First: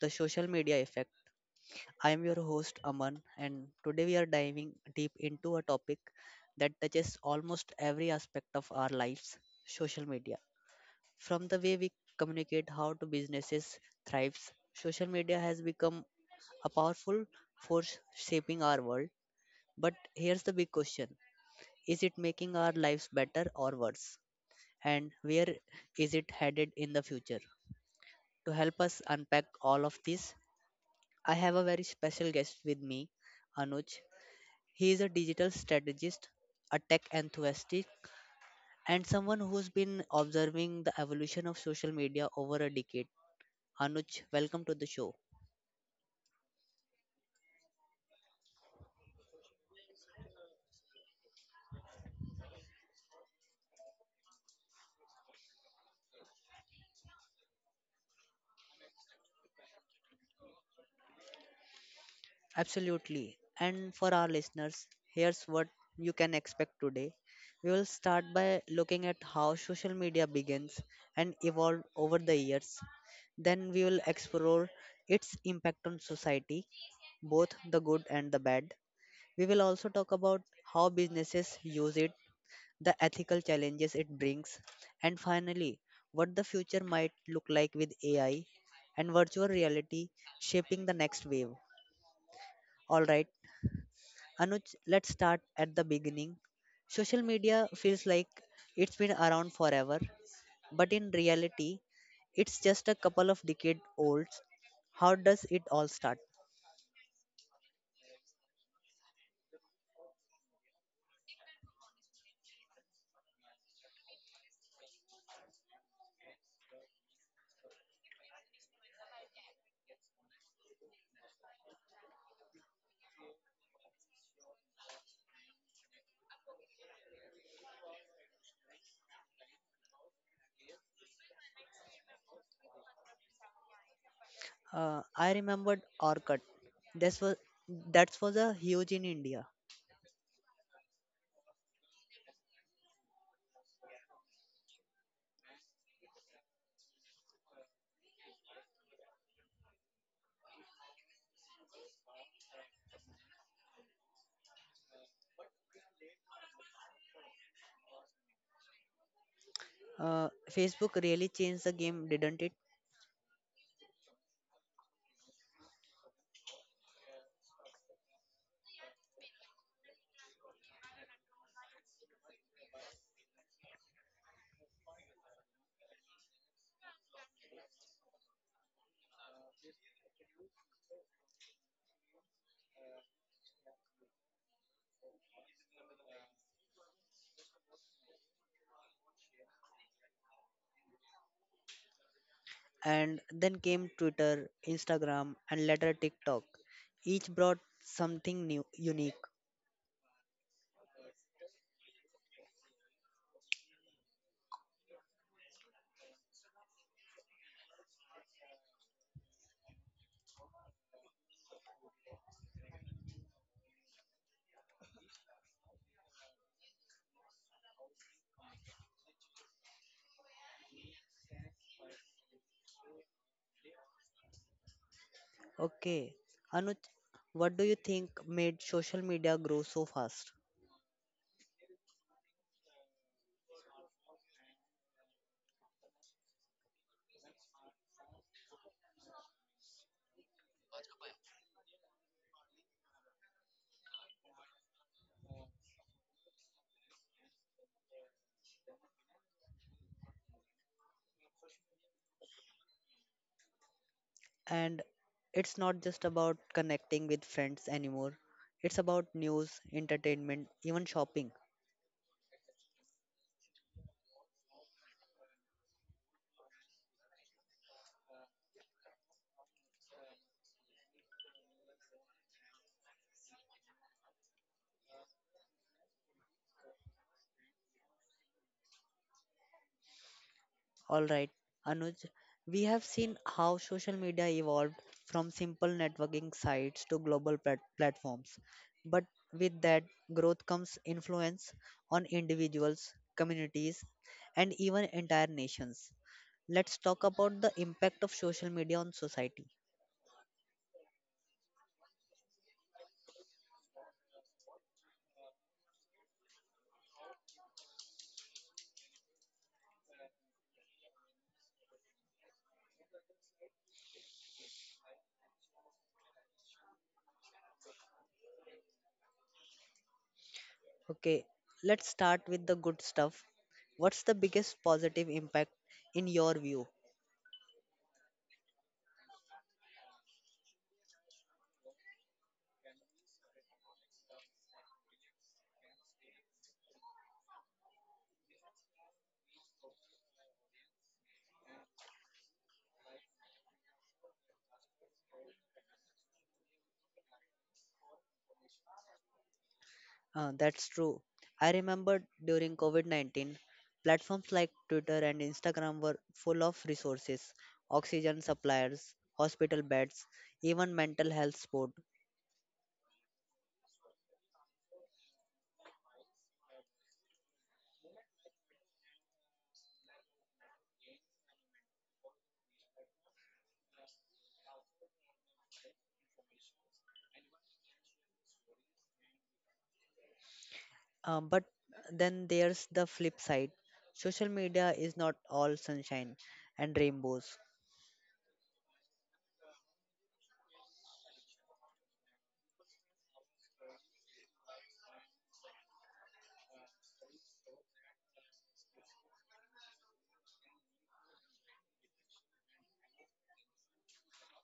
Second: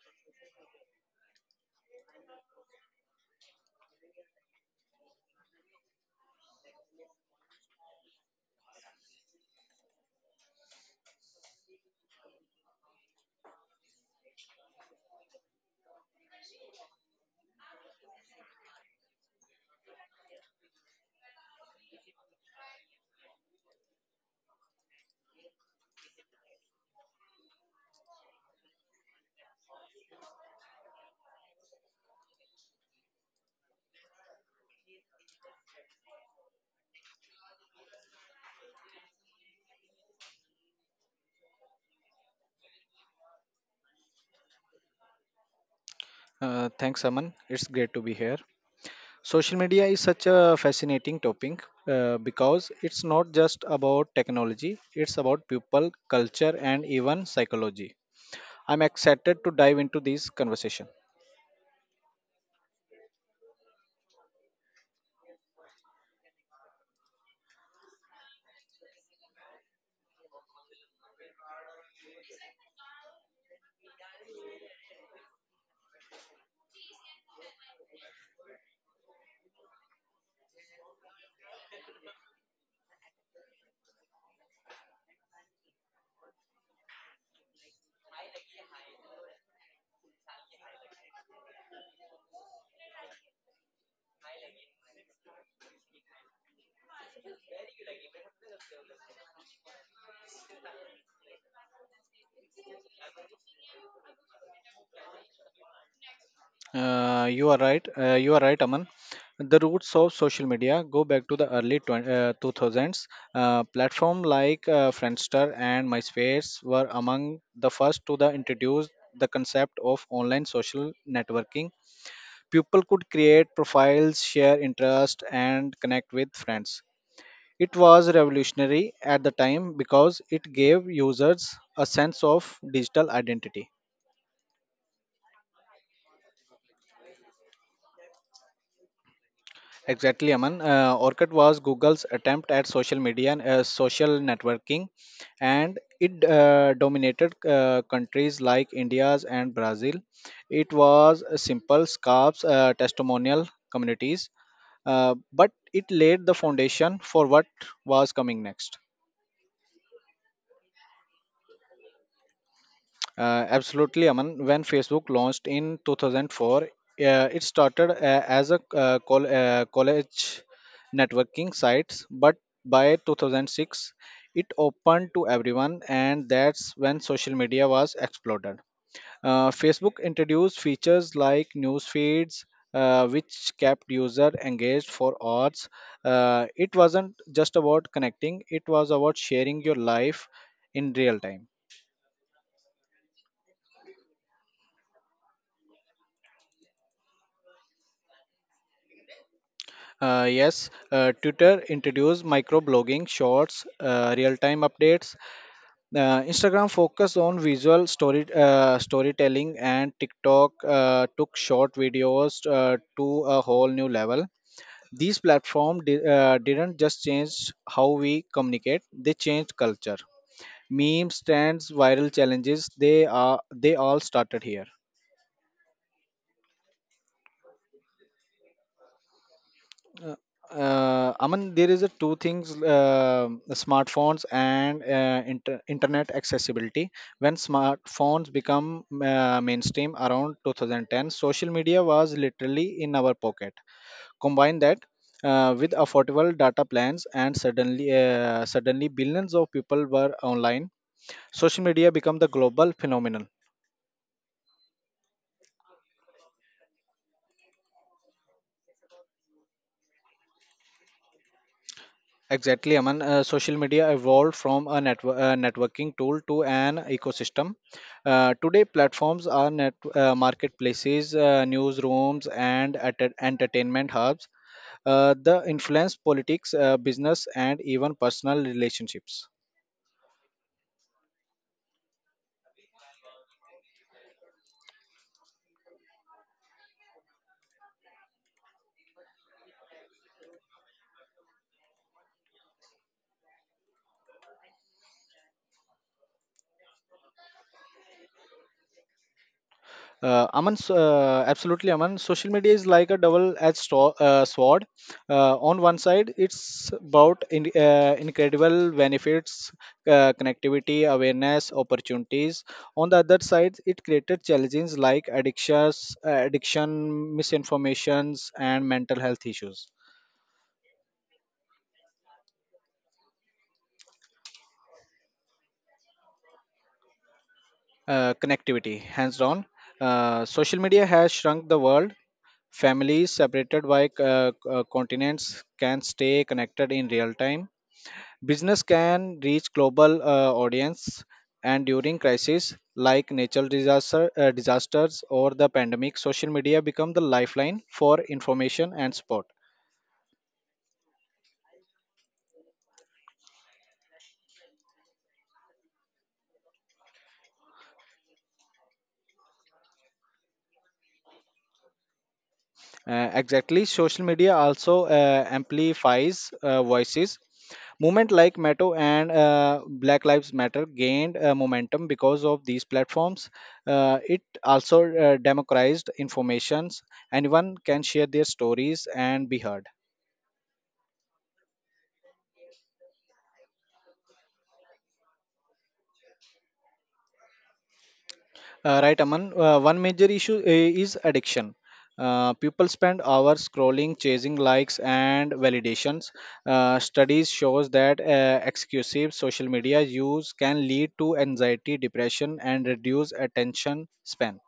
the social media effect. I am your host Aman and today we are diving deep into a topic that touches almost every aspect of our lives, social media. From the way we communicate how to businesses thrives, social media has become a powerful force shaping our world. But here's the big question. Is it making our lives better or worse? And where is it headed in the future? To help us unpack all of this, I have a very special guest with me, Anuj. He is a digital strategist, a tech enthusiast, and someone who's been observing the evolution of social media over a decade. Anuj, welcome to the show. Thanks, Aman. It's great to be here. Social media is such a fascinating topic because it's not just about technology, it's about people, culture, and even psychology. I'm excited to dive into this conversation. Absolutely. And for our listeners, here's what you can expect today. We will start by looking at how social media begins and evolved over the years. Then we will explore its impact on society, both the good and the bad. We will also talk about how businesses use it, the ethical challenges it brings, and finally, what the future might look like with AI and virtual reality shaping the next wave. All right, Anuj, let's start at the beginning. Social media feels like it's been around forever, but in reality, it's just a couple of decade old. How does it all start? You are right. You are right, Aman. The roots of social media go back to the early 2000s. Platforms like Friendster and MySpace were among the first to the introduce the concept of online social networking. People could create profiles, share interests, and connect with friends. It was revolutionary at the time because it gave users a sense of digital identity. I remembered Orkut. This was that was a huge in India. Exactly, Aman. Orkut was Google's attempt at social media and social networking, and it dominated countries like India's and Brazil. It was a simple scarves, testimonial communities, but it laid the foundation for what was coming next. Facebook really changed the game, didn't it? Absolutely, Aman. When Facebook launched in 2004, it started as a college networking sites, but by 2006, it opened to everyone, and that's when social media was exploded. Facebook introduced features like news feeds, which kept user engaged for hours. It wasn't just about connecting; it was about sharing your life in real time. And then came Twitter, Instagram, and later TikTok. Each brought something new, unique. Yes, Twitter introduced microblogging, shorts, real-time updates. Instagram focused on visual storytelling, and TikTok took short videos to a whole new level. These platforms didn't just change how we communicate; they changed culture. Memes, trends, viral challenges—they all started here. Okay. Anuj, what do you think made social media grow so Uh, fast? Aman, there is a two things: the smartphones and internet accessibility. When smartphones become mainstream around 2010, social media was literally in our pocket. Combine that with affordable data plans, and suddenly, billions of people were online. Social media become the global phenomenon. And it's not just about connecting with friends anymore, it's about news, entertainment, even shopping. Exactly, Aman. Social media evolved from a networking tool to an ecosystem. Today, platforms are net marketplaces, newsrooms, and entertainment hubs. The influence politics, business, and even personal relationships. All right, Anuj, we have seen how social media evolved from simple networking sites to platforms. But with that growth comes influence on individuals, communities, and even entire nations. Let's talk about the impact of social media on society. Absolutely, Aman. Social media is like a double-edged sword. On one side, it's about incredible benefits, connectivity, awareness, opportunities. On the other side, it created challenges like addiction, misinformations, and mental health issues. Okay, let's start with the good stuff. What's the biggest positive impact in your view? Connectivity, hands down. Social media has shrunk the world. Families separated by continents can stay connected in real time. Business can reach global audience, and during crises like disasters or the pandemic, social media become the lifeline for information and support. That's true. I remember during COVID 19, platforms like Twitter and Instagram were full of resources oxygen suppliers, hospital beds, even mental health support. Exactly, social media also amplifies voices. Movement like Meto and Black Lives Matter gained momentum because of these platforms. It also democratized informations. Anyone can share their stories and be heard. But then there's the flip side social media is not all sunshine and rainbows, Right, Aman. One major issue is addiction. People spend hours scrolling, chasing likes and validations. Studies shows that exclusive social media use can lead to anxiety, depression, and reduce attention span.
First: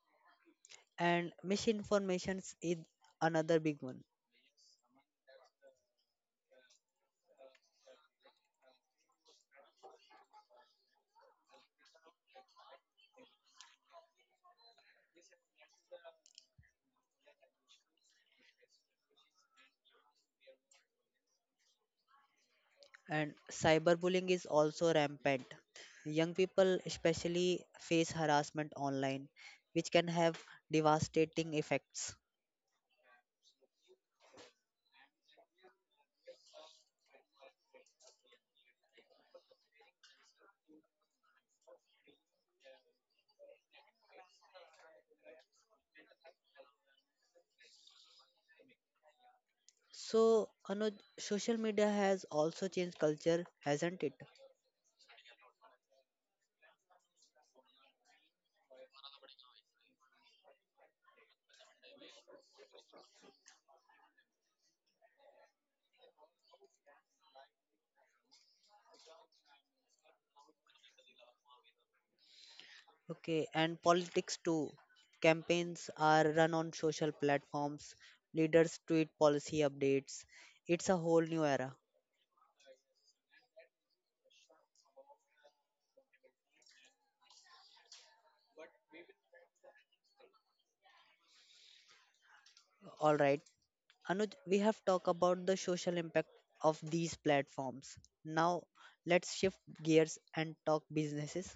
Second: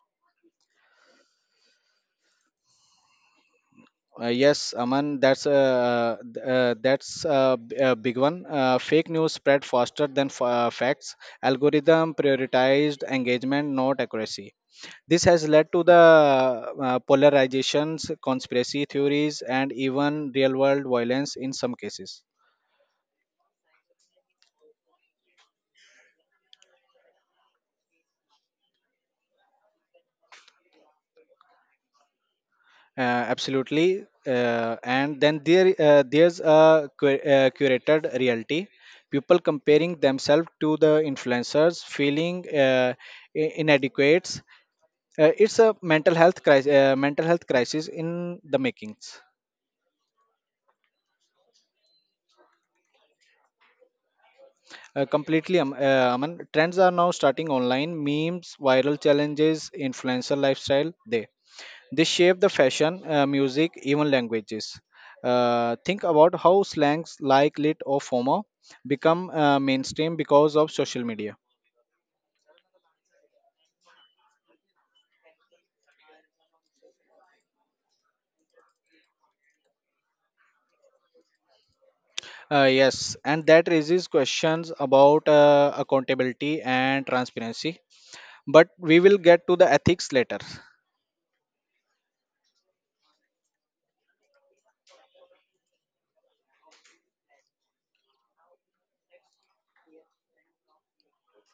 and misinformation is another big one. Yes, Aman, that's a big one. Fake news spread faster than facts. Algorithm prioritized engagement, not accuracy. This has led to the polarizations, conspiracy theories, and even real-world violence in some cases. And cyberbullying is also rampant. Young people, especially, face harassment online, which can have devastating effects. Uh, Absolutely. And then there's a curated reality. People comparing themselves to the influencers, feeling inadequate. It's a mental health crisis in the makings. So, Anuj, social media has also changed culture, hasn't it? Completely, Aman. Trends are now starting online. Memes, viral challenges, influencer lifestyle. They shape the fashion, music, even languages. Think about how slangs like lit or FOMO become mainstream because of social media. Okay, and politics too. Campaigns are run on social platforms, leaders tweet policy updates. It's a whole new era. Yes, and that raises questions about accountability and transparency. But we will get to the ethics later. All right. Anuj, we have talked about the social impact of these platforms. Now, let's shift gears and talk businesses.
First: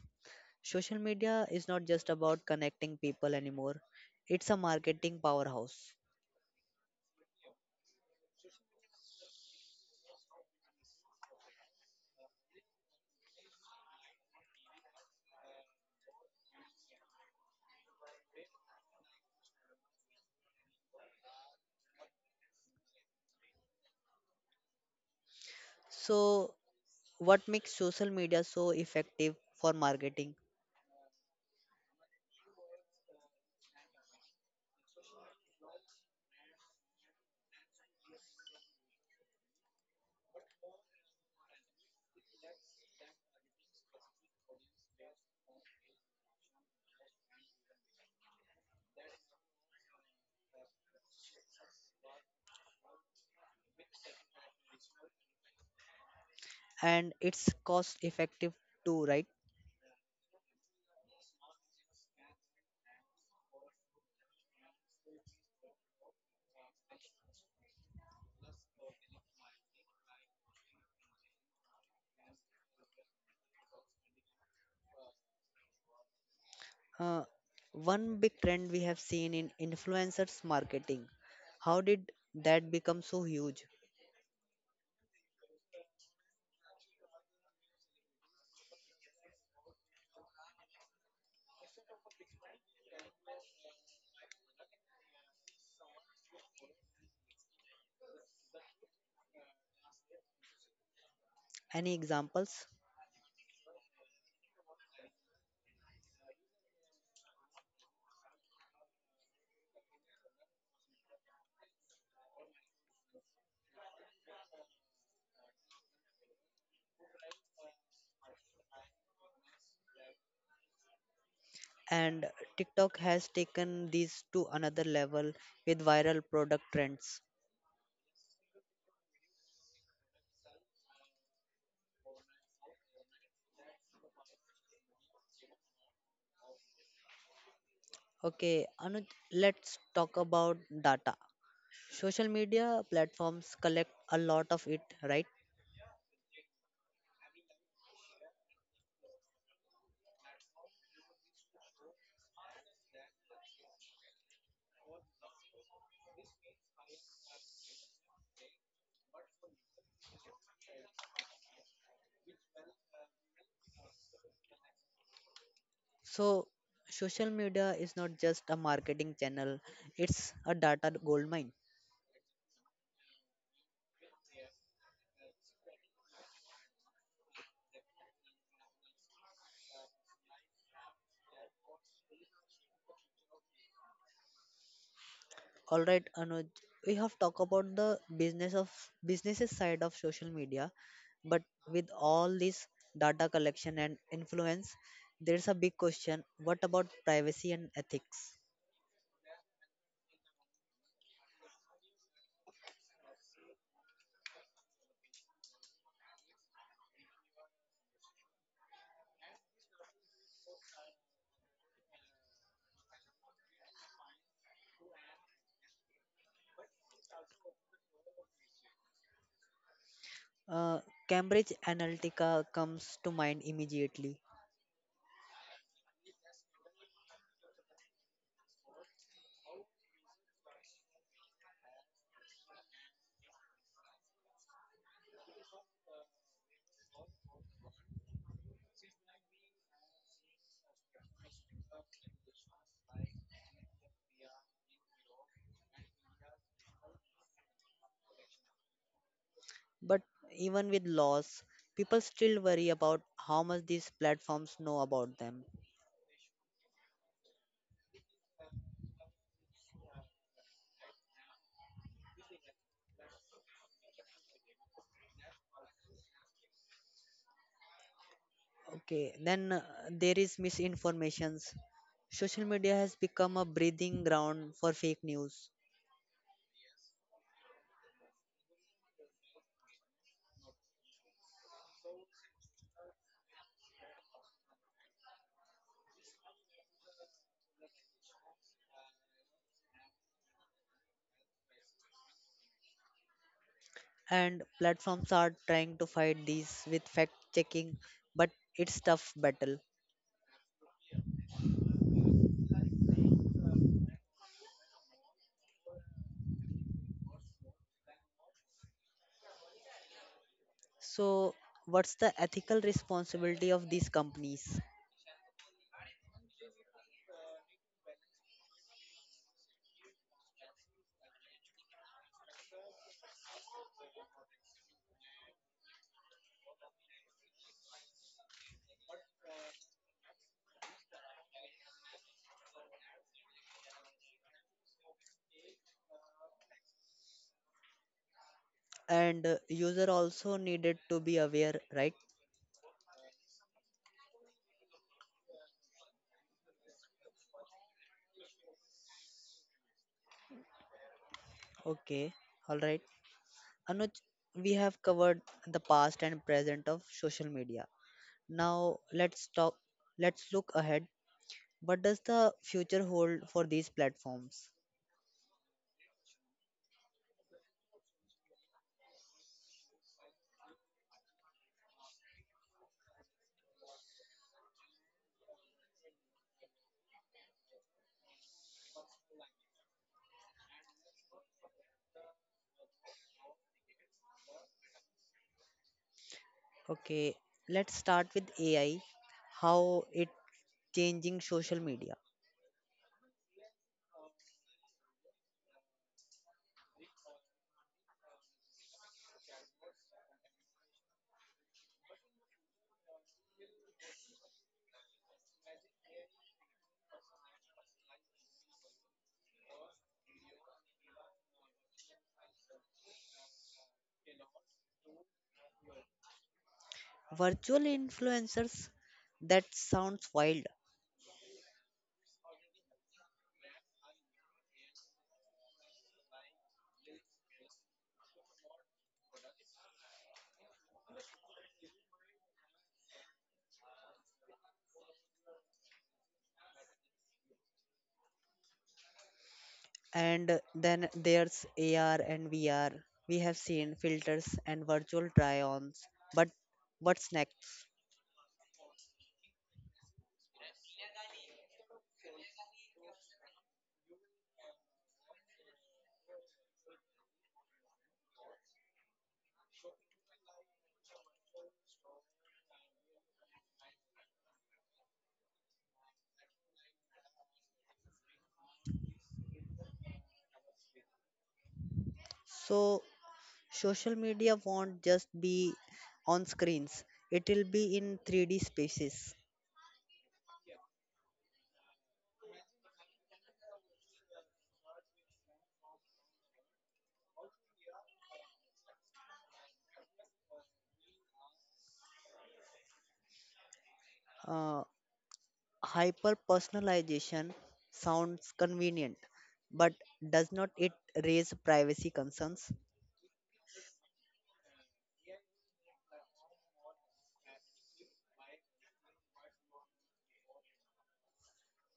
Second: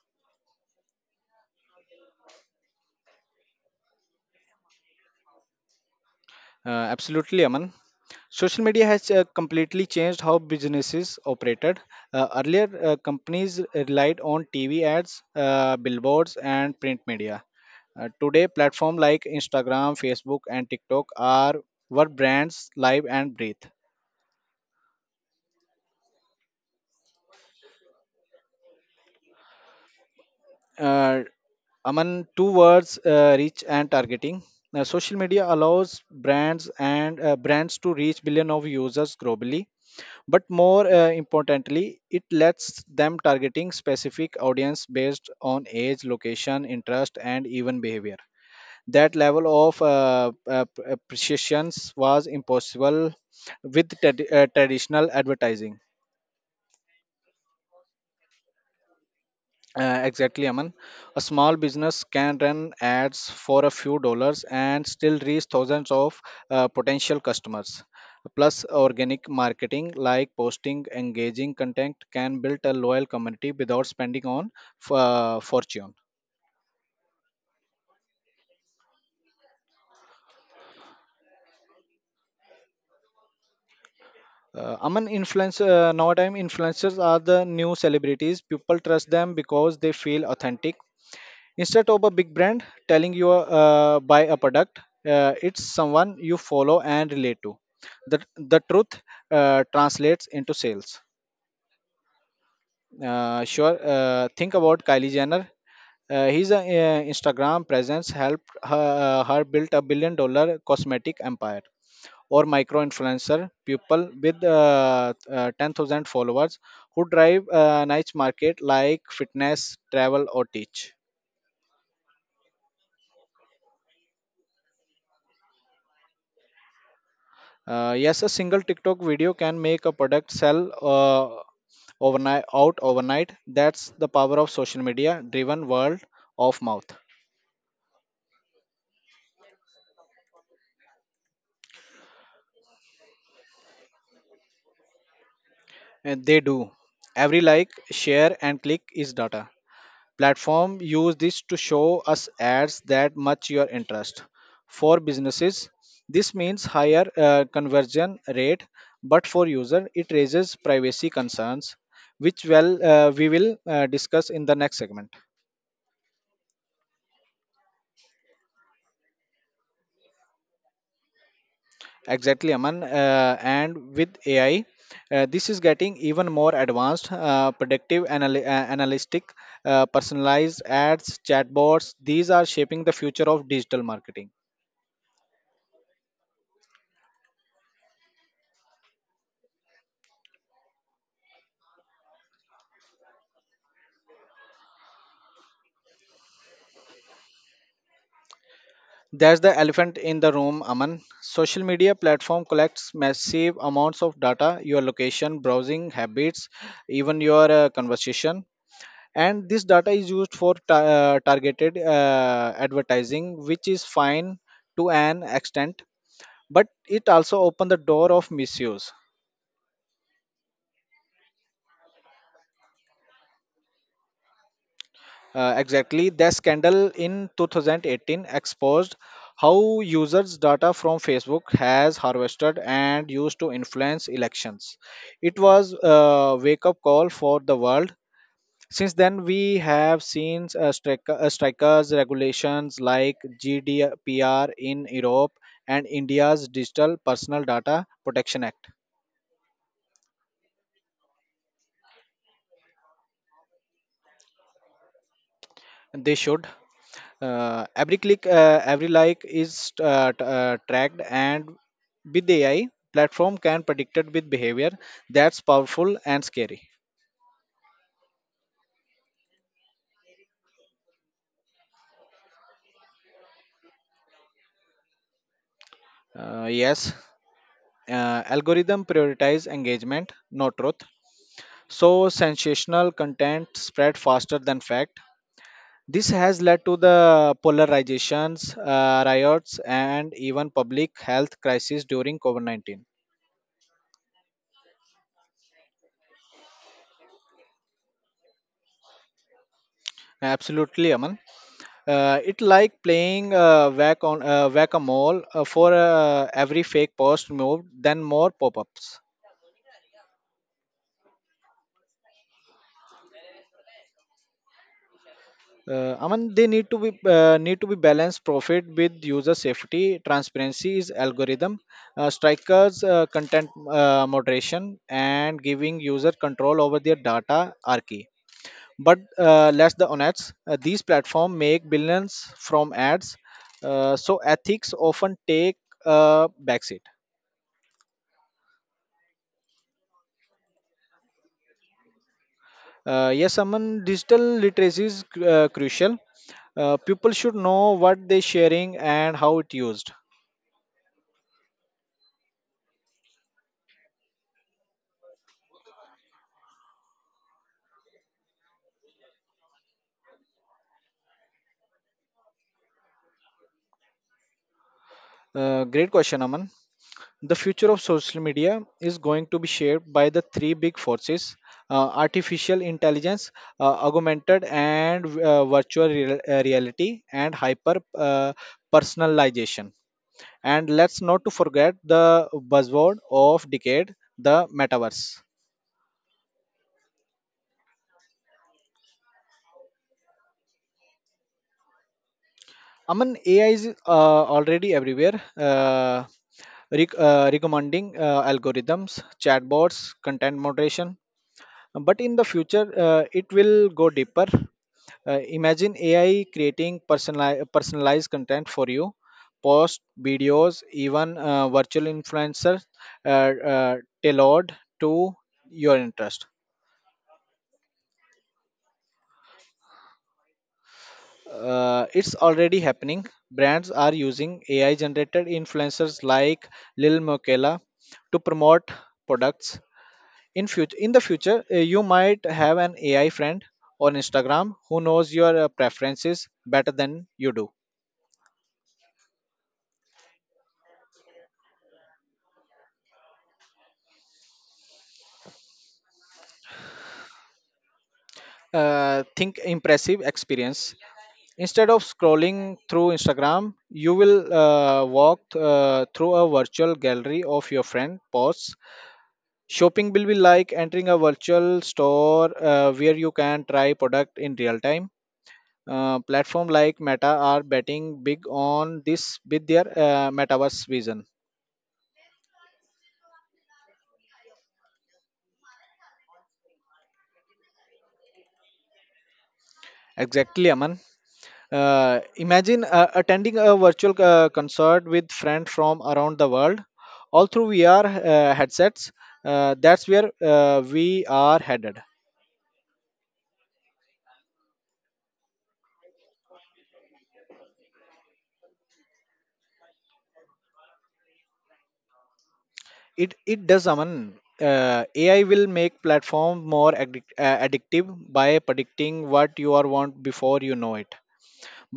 Social media is not just about connecting people anymore, it's a marketing powerhouse. Absolutely, Aman. Social media has completely changed how businesses operated. Earlier, companies relied on TV ads, billboards, and print media. Today, platforms like Instagram, Facebook, and TikTok are what brands live and breathe. So, what makes social media so effective for marketing? uh, Aman, two words, reach and targeting. Now, social media allows brands to reach billion of users globally, but more importantly, it lets them targeting specific audience based on age, location, interest, and even behavior. That level of precision was impossible with traditional advertising. And it's cost effective too, right? Exactly, Aman. A small business can run ads for a few dollars and still reach thousands of potential customers. Plus, organic marketing like posting engaging content can build a loyal community without spending on fortune. Uh, one big trend we have seen in influencers marketing. How did that become so huge? Aman, nowadays influencers are the new celebrities. People trust them because they feel authentic instead of a big brand telling you buy a product. It's someone you follow and relate to. The truth translates into sales. Any examples? Sure, think about Kylie Jenner. Uh, his Instagram presence helped her build a $1 billion cosmetic empire. Or micro influencer people with 10,000 followers who drive a niche market like fitness travel or teach. And TikTok has taken these to another level with viral product trends. Yes, a single TikTok video can make a product sell overnight. That's the power of social media driven world of mouth. Okay, Anuj, let's talk about data. Social media platforms collect a lot of it, right? And they do. Every like, share, and click is data. Platform use this to show us ads that match your interest. For businesses, this means higher conversion rate, but for user, it raises privacy concerns, which we will discuss in the next segment. So, social media is not just a marketing channel, it's a data goldmine. Exactly, Aman. And with AI, this is getting even more advanced, predictive, analytic, personalized ads, chatbots. These are shaping the future of digital marketing. All right, Anuj, we have talked about the businesses side of social media, but with all this data collection and influence, there's a big question: what about privacy and ethics? There's the elephant in the room, Aman. Social media platform collects massive amounts of data, your location, browsing habits, even your conversation. And this data is used for targeted advertising, which is fine to an extent, but it also opened the door of misuse. Uh, Cambridge Analytica comes to mind immediately, Exactly, the scandal in 2018 exposed how users' data from Facebook has harvested and used to influence elections. It was a wake-up call for the world. Since then, we have seen strikers regulations like GDPR in Europe and India's Digital Personal Data Protection Act. but even with laws, people still worry about how much these platforms know about them. They should. Every click, every like is tracked, and with AI, platform can predict it with behavior. That's powerful and scary. Okay, then there is misinformations. Social media has become a breeding ground for fake news, Yes, algorithm prioritize engagement, not truth. So sensational content spread faster than fact. This has led to the polarizations, riots, and even public health crisis during COVID-19. and platforms are trying to fight these with fact checking, but it's tough battle. Absolutely, Aman. It like playing whack-a-mole for every fake post moved, then more pop-ups. So what's the ethical responsibility of these companies? Aman, they need to be balanced profit with user safety, transparency is algorithm, strikers content moderation, and giving user control over their data are key. But let the honest, these platforms make billions from ads, so ethics often take a backseat. And user also needed to be aware, right? Yes, Aman, digital literacy is crucial. People should know what they're sharing and how it used. Okay, all right, Anuj, we have covered the past and present of social media. Now let's look ahead, what does the future hold for these platforms? Great question, Aman. The future of social media is going to be shaped by the three big forces: artificial intelligence, augmented and virtual reality, and hyper personalization. And let's not to forget the buzzword of decade, the metaverse. Okay, let's start with AI, how it changing social media. Aman, AI is already everywhere, recommending algorithms, chatbots, content moderation. But in the future, it will go deeper. Imagine AI creating personalized content for you, posts, videos, even virtual influencers uh, uh, tailored to your interest. Virtual influencers, that sounds wild. It's already happening. Brands are using AI generated influencers like Lil Miquela to promote products. In the future, you might have an AI friend on Instagram who knows your preferences better than you do. And then there's AR and VR. We have seen filters and virtual try-ons. But what's next? Think impressive experience. Instead of scrolling through Instagram, you will walk through a virtual gallery of your friend posts. Shopping will be like entering a virtual store where you can try product in real time. Platform like Meta are betting big on this with their metaverse vision. So social media won't just be on screens. It will be in 3D spaces. Exactly, Aman. Imagine attending a virtual concert with friends from around the world, all through VR headsets. That's where we are headed. Uh, Hyper personalization sounds convenient, but does not it raise privacy concerns? It does, Aman. AI will make platform more addictive by predicting what you are want before you know it.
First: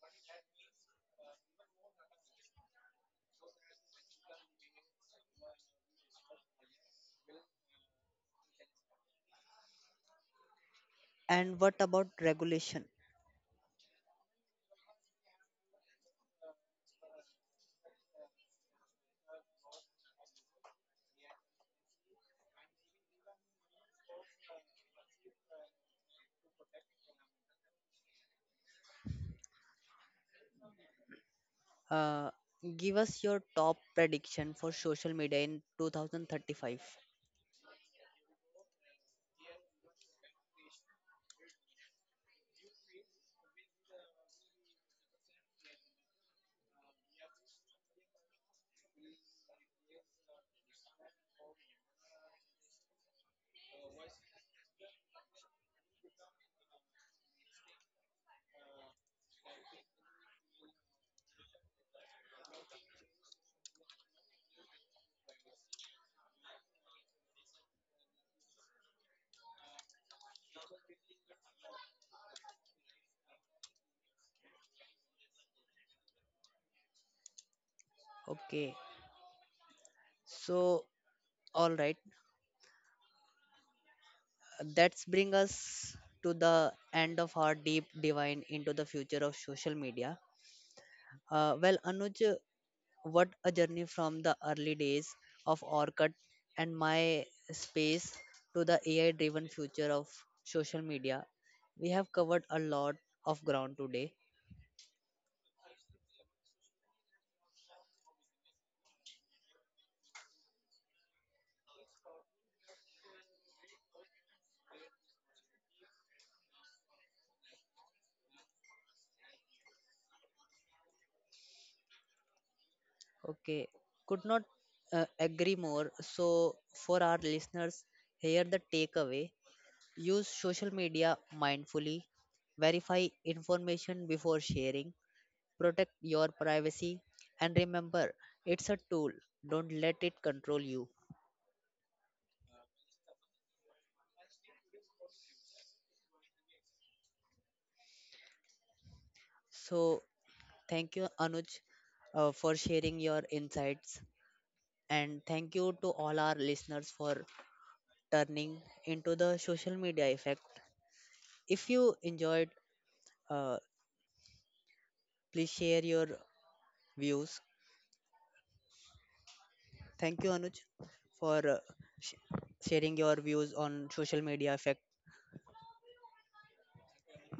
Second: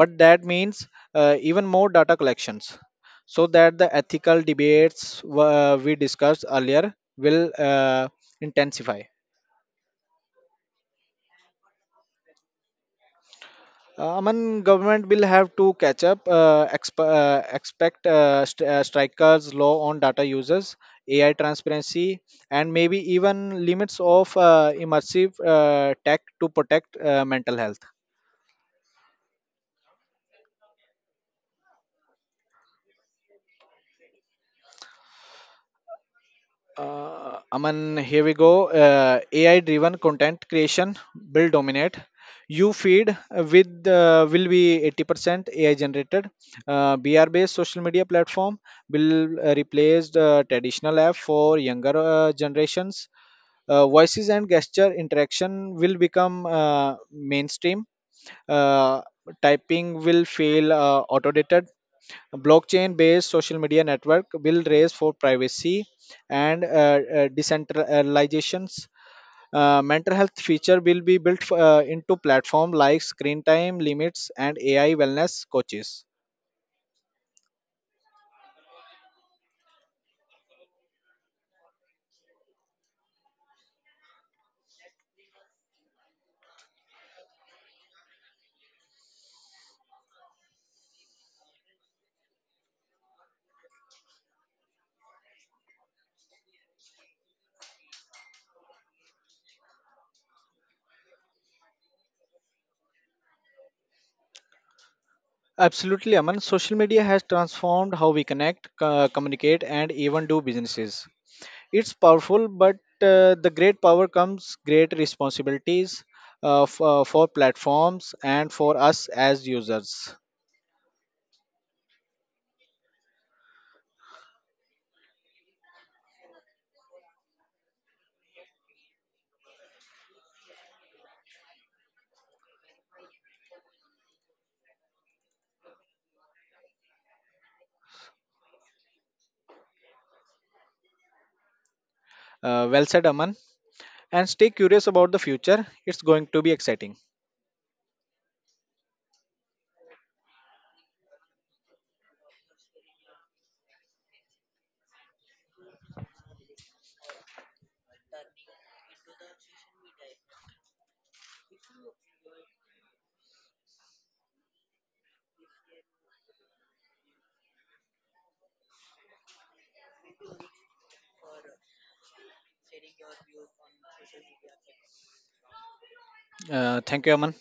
But that means even more data collections, so that the ethical debates we discussed earlier will uh, intensify. And what about regulation? Aman, government will have to catch up. Expect strikers, law on data users, AI transparency, and maybe even limits of immersive tech to protect mental health. Uh, give us your top prediction for social media in 2035. Aman, here we go. AI driven content creation will dominate. You feed with will be 80% AI generated. BR based social media platform will replace the traditional app for younger generations. Voices and gesture interaction will become mainstream. Uh, Typing will feel automated. Blockchain based social media network will raise for privacy and decentralizations. Mental health feature will be built into platform like screen time limits and AI wellness coaches. Okay, so all right, that's bring us to the end of our deep divine into the future of social media. Anuj, what a journey from the early days of Orkut and my space to the AI driven future of social media. We have covered a lot of ground today. Absolutely, Aman. Social media has transformed how we connect, communicate, and even do businesses. It's powerful, but the great power comes great responsibilities for platforms and for us as users. Okay, could not agree more. So, for our listeners, here the takeaway, use social media mindfully, verify information before sharing, protect your privacy, and remember it's a tool, don't let it control you. Well said, Aman. And stay curious about the future. It's going to be exciting. So, Thank you, Anuj, for sharing your insights. And thank you to all our listeners for turning into the social media effect. If you enjoyed, uh, please share your views. Thank you, Anuj, for sh- sharing your views on social media effect. Thank you, Aman.